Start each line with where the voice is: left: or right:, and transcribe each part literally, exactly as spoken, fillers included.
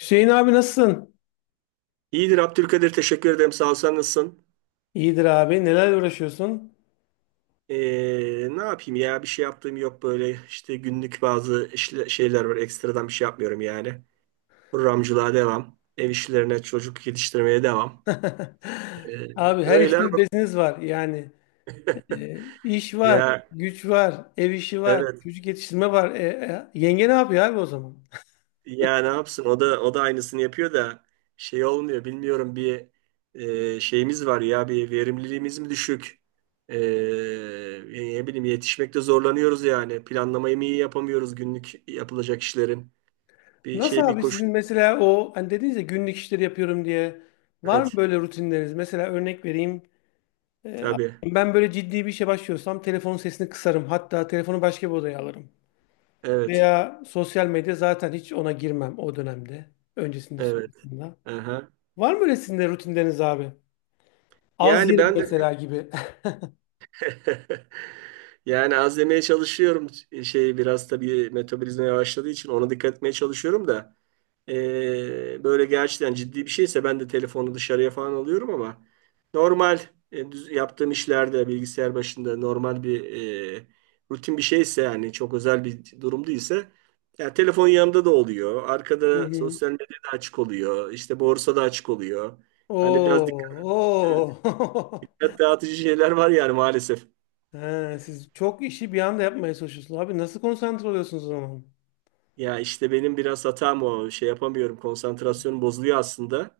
left: Hüseyin abi, nasılsın?
right: İyidir Abdülkadir, teşekkür ederim sağ ol, sen nasılsın?
left: İyidir abi. Neler uğraşıyorsun?
right: Ee, ne yapayım ya, bir şey yaptığım yok, böyle işte günlük bazı işle- şeyler var, ekstradan bir şey yapmıyorum yani. Programcılığa devam, ev işlerine çocuk yetiştirmeye devam. Ee,
left: Abi, her
right: Öyle
left: işte
right: ama.
left: beziniz var. Yani e, iş var,
right: Ya,
left: güç var, ev işi var,
right: evet.
left: çocuk yetiştirme var. E, e, yenge ne yapıyor abi o zaman?
right: Ya ne yapsın? O da o da aynısını yapıyor da şey olmuyor. Bilmiyorum, bir e, şeyimiz var ya, bir verimliliğimiz mi düşük? E, Ne bileyim, yetişmekte zorlanıyoruz yani. Planlamayı mı iyi yapamıyoruz günlük yapılacak işlerin? Bir
left: Nasıl
right: şey bir
left: abi,
right: koşu.
left: sizin mesela o hani dediniz ya günlük işleri yapıyorum diye. Var mı
right: Evet.
left: böyle rutinleriniz? Mesela örnek vereyim. E,
right: Tabii.
left: Ben böyle ciddi bir işe başlıyorsam telefonun sesini kısarım. Hatta telefonu başka bir odaya alırım.
right: Evet.
left: Veya sosyal medya, zaten hiç ona girmem o dönemde. Öncesinde,
right: Evet.
left: sonrasında.
right: Aha.
left: Var mı öyle sizin de rutinleriniz abi? Az
right: Yani
left: yerim
right: ben de.
left: mesela gibi.
right: Yani az yemeye çalışıyorum. Şey, biraz tabii metabolizma yavaşladığı için ona dikkat etmeye çalışıyorum da. Ee, böyle gerçekten ciddi bir şeyse ben de telefonu dışarıya falan alıyorum ama normal, e, düz- yaptığım işlerde bilgisayar başında normal bir, e, rutin bir şeyse, yani çok özel bir durum değilse yani telefon yanımda da oluyor.
left: Hı
right: Arkada
left: hı.
right: sosyal medyada açık oluyor. İşte borsa da açık oluyor. Hani biraz dikkat, evet,
left: Oo, oo.
right: dikkat dağıtıcı şeyler var yani maalesef.
left: He, siz çok işi bir anda yapmaya çalışıyorsunuz. Abi, nasıl konsantre oluyorsunuz o zaman?
right: Ya işte benim biraz hatam o. Şey yapamıyorum. Konsantrasyonum bozuluyor aslında.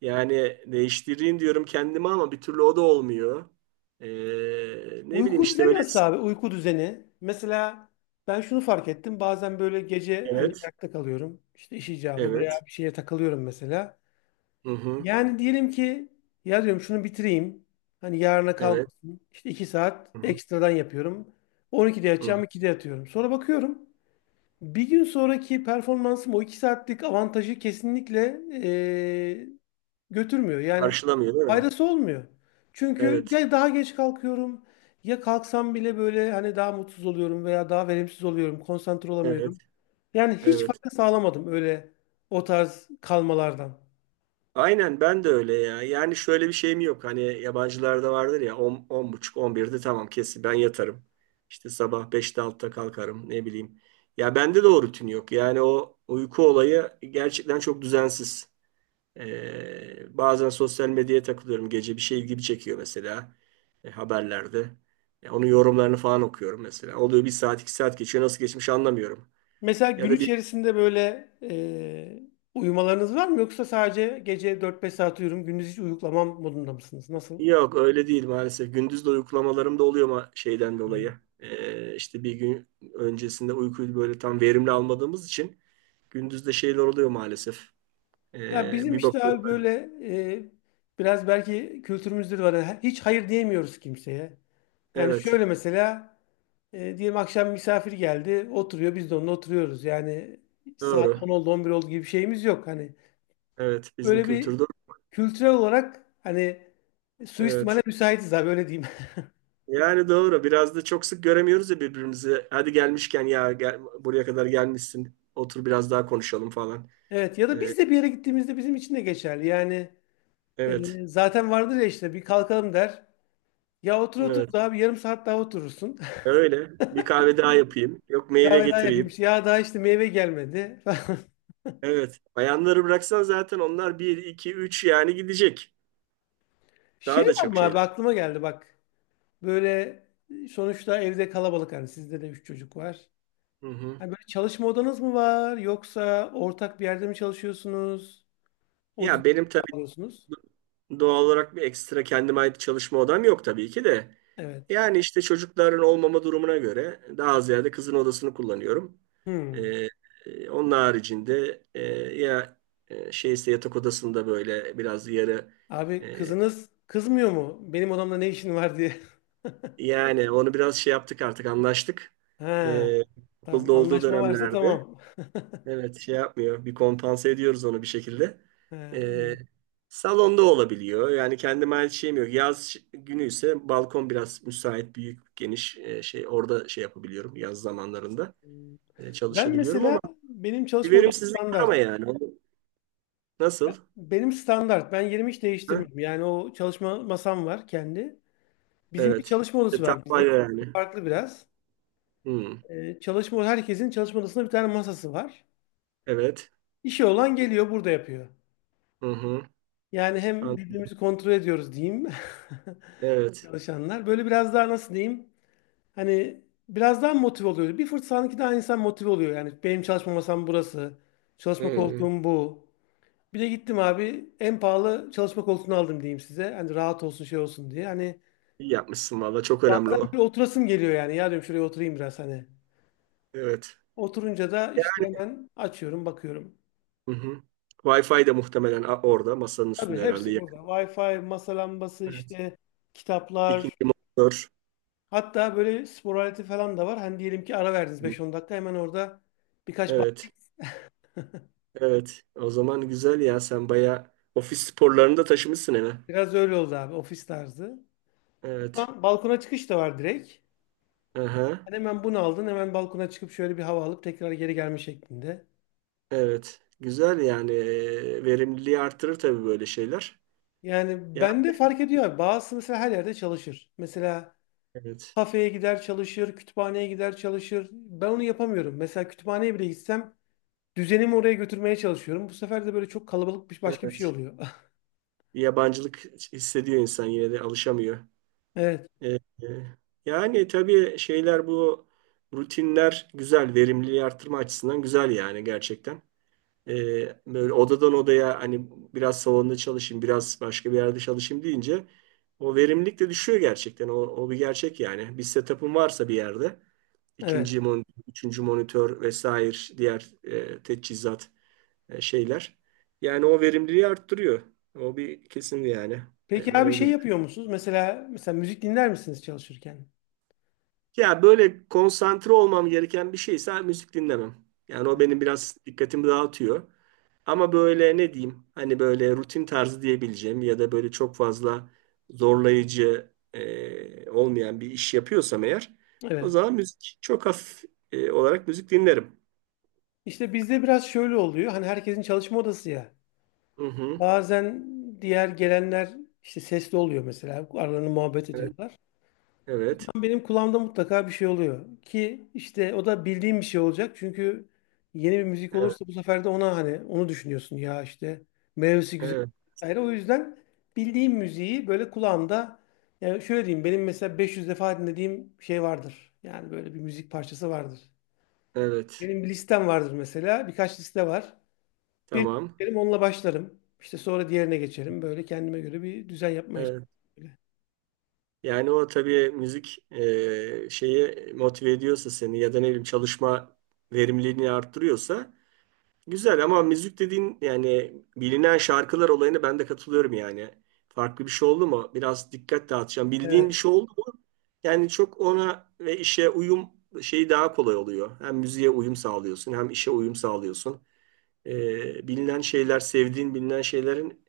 right: Yani değiştireyim diyorum kendime ama bir türlü o da olmuyor. Ee, Ne bileyim,
left: Uyku
right: işte
left: düzeni
right: böyle.
left: nasıl abi? Uyku düzeni. Mesela ben şunu fark ettim. Bazen böyle gece hani
right: Evet.
left: ayakta kalıyorum. İşte iş icabı veya
right: Evet.
left: bir şeye takılıyorum mesela.
right: Hı hı.
left: Yani diyelim ki, ya diyorum şunu bitireyim. Hani yarına
right: Evet.
left: kalmasın. İşte iki saat
right: Hı hı.
left: ekstradan yapıyorum. on ikide
right: Hı.
left: yatacağım, ikide yatıyorum. Sonra bakıyorum. Bir gün sonraki performansım o iki saatlik avantajı kesinlikle eee, götürmüyor. Yani
right: Karşılamıyor değil mi?
left: faydası olmuyor. Çünkü
right: Evet.
left: ya daha geç kalkıyorum ya kalksam bile böyle hani daha mutsuz oluyorum veya daha verimsiz oluyorum, konsantre
right: Evet.
left: olamıyorum. Yani hiç
right: Evet.
left: fayda sağlamadım öyle o tarz kalmalardan.
right: Aynen, ben de öyle ya. Yani şöyle bir şeyim yok. Hani yabancılarda vardır ya, on, on buçuk on birde tamam, kesin ben yatarım. İşte sabah beşte, altıda kalkarım, ne bileyim. Ya bende de o rutin yok. Yani o uyku olayı gerçekten çok düzensiz. Ee, bazen sosyal medyaya takılıyorum. Gece bir şey ilgimi çekiyor mesela, e, haberlerde. Ya onun yorumlarını falan okuyorum mesela. Oluyor, bir saat iki saat geçiyor. Nasıl geçmiş anlamıyorum.
left: Mesela
right: Ya
left: gün
right: da bir
left: içerisinde böyle eee, uyumalarınız var mı, yoksa sadece gece dört beş saat uyurum, gündüz hiç uyuklamam modunda mısınız? Nasıl?
right: Yok, öyle değil maalesef. Gündüz de uykulamalarım da oluyor ama şeyden dolayı. Ee, işte bir gün öncesinde uykuyu böyle tam verimli almadığımız için gündüz de şeyler oluyor maalesef.
left: Ya
right: Ee,
left: bizim
right: bir
left: işte
right: bakıyorum.
left: abi böyle
right: ben-
left: e, biraz belki kültürümüzde var. He- Hiç hayır diyemiyoruz kimseye. Yani
right: Evet.
left: şöyle mesela, e, diyelim akşam misafir geldi, oturuyor, biz de onunla oturuyoruz. Yani saat
right: Doğru.
left: on oldu on bir oldu gibi bir şeyimiz yok. Hani
right: Evet. Bizim
left: böyle bir
right: kültürde.
left: kültürel olarak hani suistimale
right: Evet.
left: müsaitiz abi, öyle diyeyim.
right: Yani doğru. Biraz da çok sık göremiyoruz ya birbirimizi. Hadi gelmişken, ya gel, buraya kadar gelmişsin, otur biraz daha konuşalım falan.
left: Evet, ya da
right: Ee,
left: biz de bir yere gittiğimizde bizim için de geçerli. Yani
right: evet.
left: e, zaten vardır ya işte bir kalkalım der. Ya otur otur,
right: Evet.
left: daha bir yarım saat daha oturursun.
right: Öyle. Bir kahve daha yapayım. Yok, meyve
left: Kahve daha yapayım.
right: getireyim.
left: İşte ya, daha işte meyve gelmedi falan.
right: Evet. Bayanları bıraksan zaten onlar bir iki üç, yani gidecek.
left: Şey
right: Daha da
left: var
right: çok
left: mı
right: şeyler.
left: abi, aklıma geldi bak. Böyle sonuçta evde kalabalık, hani sizde de üç çocuk var.
right: Hı hı.
left: Hani böyle çalışma odanız mı var, yoksa ortak bir yerde mi çalışıyorsunuz? O düzeni
right: Ya benim tabii
left: sağlıyorsunuz.
right: doğal olarak bir ekstra kendime ait çalışma odam yok tabii ki de.
left: Evet.
right: Yani işte çocukların olmama durumuna göre daha ziyade kızın odasını kullanıyorum.
left: Hmm.
right: Ee, e, Onun haricinde, e, ya, e, şeyse yatak odasında böyle biraz yarı,
left: Abi
right: e,
left: kızınız kızmıyor mu? Benim odamda ne işin var diye.
right: yani onu biraz şey yaptık, artık anlaştık.
left: Ha.
right: Ee,
left: Tamam,
right: Okulda olduğu
left: anlaşma varsa
right: dönemlerde.
left: tamam.
right: Evet, şey yapmıyor. Bir kompanse ediyoruz onu bir şekilde.
left: Ha,
right: Ee,
left: iyi.
right: Salonda olabiliyor. Yani kendime ait şeyim yok. Yaz ş- günü ise balkon biraz müsait, büyük, geniş, e, şey orada şey yapabiliyorum yaz zamanlarında.
left: Hmm.
right: E,
left: Ben
right: çalışabiliyorum
left: mesela,
right: ama
left: benim
right: bir
left: çalışma odam
right: verimsizlik var ama
left: standart.
right: yani. Onu- Nasıl?
left: Benim standart. Ben yerimi hiç
right: Ha?
left: değiştirmedim. Yani o çalışma masam var kendi. Bizim bir
right: Evet.
left: çalışma
right: E,
left: odası
right: tam
left: var. Bizdeki
right: yani.
left: farklı biraz.
right: Hmm.
left: Ee, çalışma, herkesin çalışma odasında bir tane masası var.
right: Evet.
left: İşi olan geliyor burada yapıyor.
right: Hı hı.
left: Yani hem
right: An-
left: birbirimizi kontrol ediyoruz diyeyim.
right: Evet.
left: Çalışanlar. Böyle biraz daha nasıl diyeyim? Hani biraz daha motive oluyor. Bir fırsat daha insan motive oluyor. Yani benim çalışma masam burası.
right: Hı
left: Çalışma
right: hı.
left: koltuğum bu. Bir de gittim abi, en pahalı çalışma koltuğunu aldım diyeyim size. Hani rahat olsun, şey olsun diye. Hani
right: İyi yapmışsın valla. Çok önemli
left: bazen
right: o.
left: böyle oturasım geliyor yani. Ya diyorum şuraya oturayım biraz hani.
right: Evet.
left: Oturunca da işte hemen açıyorum, bakıyorum.
right: Hı hı. Wi-Fi de muhtemelen, a- orada masanın
left: Tabii
right: üstünde herhalde.
left: hepsi burada. vay fay, masa lambası
right: Evet.
left: işte, kitaplar.
right: İkinci motor.
left: Hatta böyle spor aleti falan da var. Hani diyelim ki ara verdiniz
right: Hı.
left: beş on dakika, hemen orada birkaç bak-
right: Evet. Evet. O zaman güzel ya. Sen bayağı ofis sporlarını da taşımışsın eve.
left: biraz öyle oldu abi, ofis tarzı.
right: Evet.
left: Ba- Balkona çıkış da var direkt.
right: Aha.
left: Yani hemen bunu aldın, hemen balkona çıkıp şöyle bir hava alıp tekrar geri gelme şeklinde.
right: Evet. Güzel yani. Ee, Verimliliği artırır tabii böyle şeyler.
left: Yani
right: Ya,
left: bende fark ediyor abi. Bazısı mesela her yerde çalışır. Mesela
right: evet.
left: kafeye gider çalışır, kütüphaneye gider çalışır. Ben onu yapamıyorum. Mesela kütüphaneye bile gitsem düzenimi oraya götürmeye çalışıyorum. Bu sefer de böyle çok kalabalık bir başka bir şey
right: Evet.
left: oluyor.
right: Yabancılık hissediyor insan, yine de alışamıyor.
left: Evet,
right: Ee, e, Yani tabii şeyler, bu rutinler güzel. Verimliliği artırma açısından güzel yani, gerçekten. E, Böyle odadan odaya, hani biraz salonda çalışayım, biraz başka bir yerde çalışayım deyince o verimlilik de düşüyor gerçekten. O, o bir gerçek yani. Bir setup'ın varsa bir yerde ikinci
left: evet.
right: monitör, üçüncü monitör vesaire, diğer, e, teçhizat, e, şeyler. Yani o verimliliği arttırıyor. O bir kesin yani. E,
left: Peki
right: Ben
left: abi
right: öyle
left: şey
right: düşünüyorum.
left: yapıyor musunuz? Mesela mesela müzik dinler misiniz çalışırken?
right: Ya böyle konsantre olmam gereken bir şeyse müzik dinlemem. Yani o benim biraz dikkatimi dağıtıyor. Ama böyle ne diyeyim, hani böyle rutin tarzı diyebileceğim ya da böyle çok fazla zorlayıcı, e, olmayan bir iş yapıyorsam eğer, o
left: Evet.
right: zaman müzik çok hafif, e, olarak müzik dinlerim.
left: İşte bizde biraz şöyle oluyor. Hani herkesin çalışma odası ya.
right: Hı hı.
left: Bazen diğer gelenler işte sesli oluyor mesela. Aralarında muhabbet
right: Evet,
left: ediyorlar.
right: evet,
left: Benim kulağımda mutlaka bir şey oluyor. Ki işte o da bildiğim bir şey olacak. Çünkü yeni bir müzik
right: evet,
left: olursa bu sefer de ona hani onu düşünüyorsun ya işte, meyvesi güzel.
right: evet,
left: Ayrı. O yüzden bildiğim müziği böyle kulağımda. Yani şöyle diyeyim, benim mesela beş yüz defa dinlediğim şey vardır. Yani böyle bir müzik parçası vardır.
right: evet.
left: Benim bir listem vardır mesela. Birkaç liste var. Bir
right: Tamam.
left: dinlerim, onunla başlarım. İşte sonra diğerine geçerim. Böyle kendime göre bir düzen yapmaya
right: Evet.
left: çalışıyorum.
right: Yani o tabii müzik, e, şeyi motive ediyorsa seni ya da ne bileyim çalışma verimliliğini arttırıyorsa, güzel. Ama müzik dediğin yani bilinen şarkılar olayına ben de katılıyorum yani. Farklı bir şey oldu mu biraz dikkat dağıtacağım. Bildiğin bir
left: Evet.
right: şey oldu mu yani çok ona ve işe uyum şeyi daha kolay oluyor. Hem müziğe uyum sağlıyorsun, hem işe uyum sağlıyorsun. Ee, bilinen şeyler, sevdiğin bilinen şeylerin,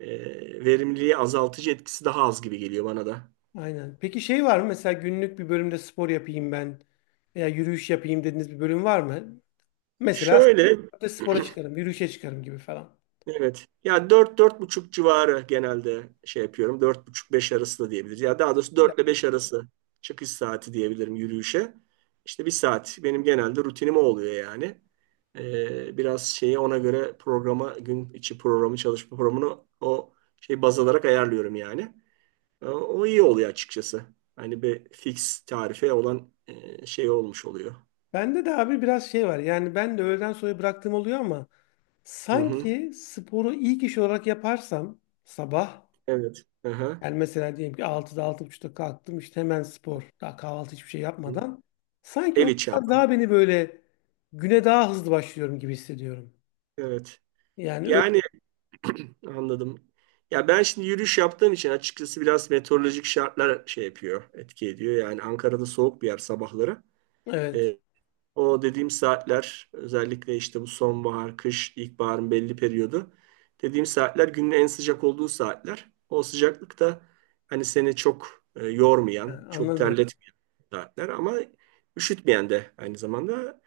right: e, verimliliği azaltıcı etkisi daha az gibi geliyor bana da.
left: Aynen. Peki şey var mı? Mesela günlük bir bölümde spor yapayım ben veya yürüyüş yapayım dediğiniz bir bölüm var mı? Mesela
right: Şöyle.
left: saatte spora çıkarım, yürüyüşe çıkarım gibi falan.
right: Evet. Ya, dört dört buçuk civarı genelde şey yapıyorum. Dört buçuk beş arası da diyebiliriz. Ya daha doğrusu, dört ile
left: Güzel.
right: beş arası çıkış saati diyebilirim yürüyüşe. İşte bir saat benim genelde rutinim o oluyor yani. Ee, biraz şeyi ona göre programa, gün içi programı, çalışma programını o şey baz alarak ayarlıyorum yani. Ee, O iyi oluyor açıkçası. Hani bir fix tarife olan, e, şey olmuş oluyor.
left: Bende de abi biraz şey var. Yani ben de öğleden sonra bıraktığım oluyor ama
right: Hı hı.
left: sanki sporu ilk iş olarak yaparsam sabah,
right: Evet. Aha.
left: yani mesela diyelim ki altıda altı buçukta kalktım, işte hemen spor. Daha kahvaltı hiçbir şey
right: Hı.
left: yapmadan. Sanki
right: Ev
left: o
right: içi
left: biraz
right: ama.
left: daha beni böyle güne daha hızlı başlıyorum gibi hissediyorum.
right: Evet.
left: Yani öyle,
right: Yani anladım. Ya ben şimdi yürüyüş yaptığım için açıkçası biraz meteorolojik şartlar şey yapıyor, etki ediyor. Yani Ankara'da soğuk bir yer sabahları.
left: evet.
right: Ee, O dediğim saatler özellikle işte bu sonbahar, kış, ilkbaharın belli periyodu. Dediğim saatler günün en sıcak olduğu saatler. O sıcaklıkta hani seni çok, e,
left: Ha,
right: yormayan, çok
left: anladım.
right: terletmeyen saatler ama üşütmeyen de aynı zamanda.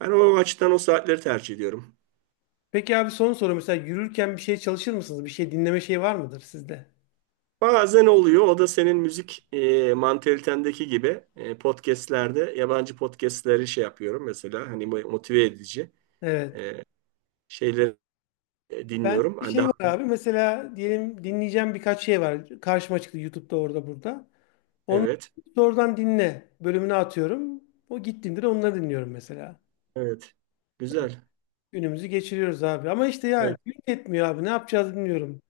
right: Ben o açıdan o saatleri tercih ediyorum.
left: Peki abi son soru, mesela yürürken bir şey çalışır mısınız? Bir şey dinleme şey var mıdır sizde?
right: Bazen oluyor. O da senin müzik, e, mantalitendeki gibi, e, podcastlerde yabancı podcastleri şey yapıyorum mesela, hani mo- motive edici,
left: Evet.
right: e, şeyleri, e,
left: Ben
right: dinliyorum.
left: bir
right: Hani
left: şey
right: daha,
left: var abi mesela, diyelim dinleyeceğim birkaç şey var. Karşıma çıktı YouTube'da orada burada. Onları
right: evet,
left: doğrudan dinle bölümüne atıyorum. O gittiğimde de onları dinliyorum mesela.
right: evet, güzel.
left: Günümüzü geçiriyoruz abi. Ama işte ya
right: Evet.
left: gün yetmiyor abi, ne yapacağız bilmiyorum.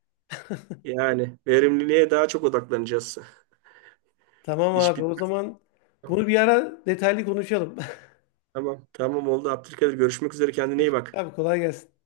right: Yani verimliliğe daha çok odaklanacağız.
left: Tamam
right: İş
left: abi, o
right: bitmez.
left: zaman
right: Tamam,
left: bunu bir ara detaylı konuşalım.
right: tamam, tamam, oldu Abdülkadir, görüşmek üzere, kendine iyi
left: Görüşürüz
right: bak.
left: abi, kolay gelsin.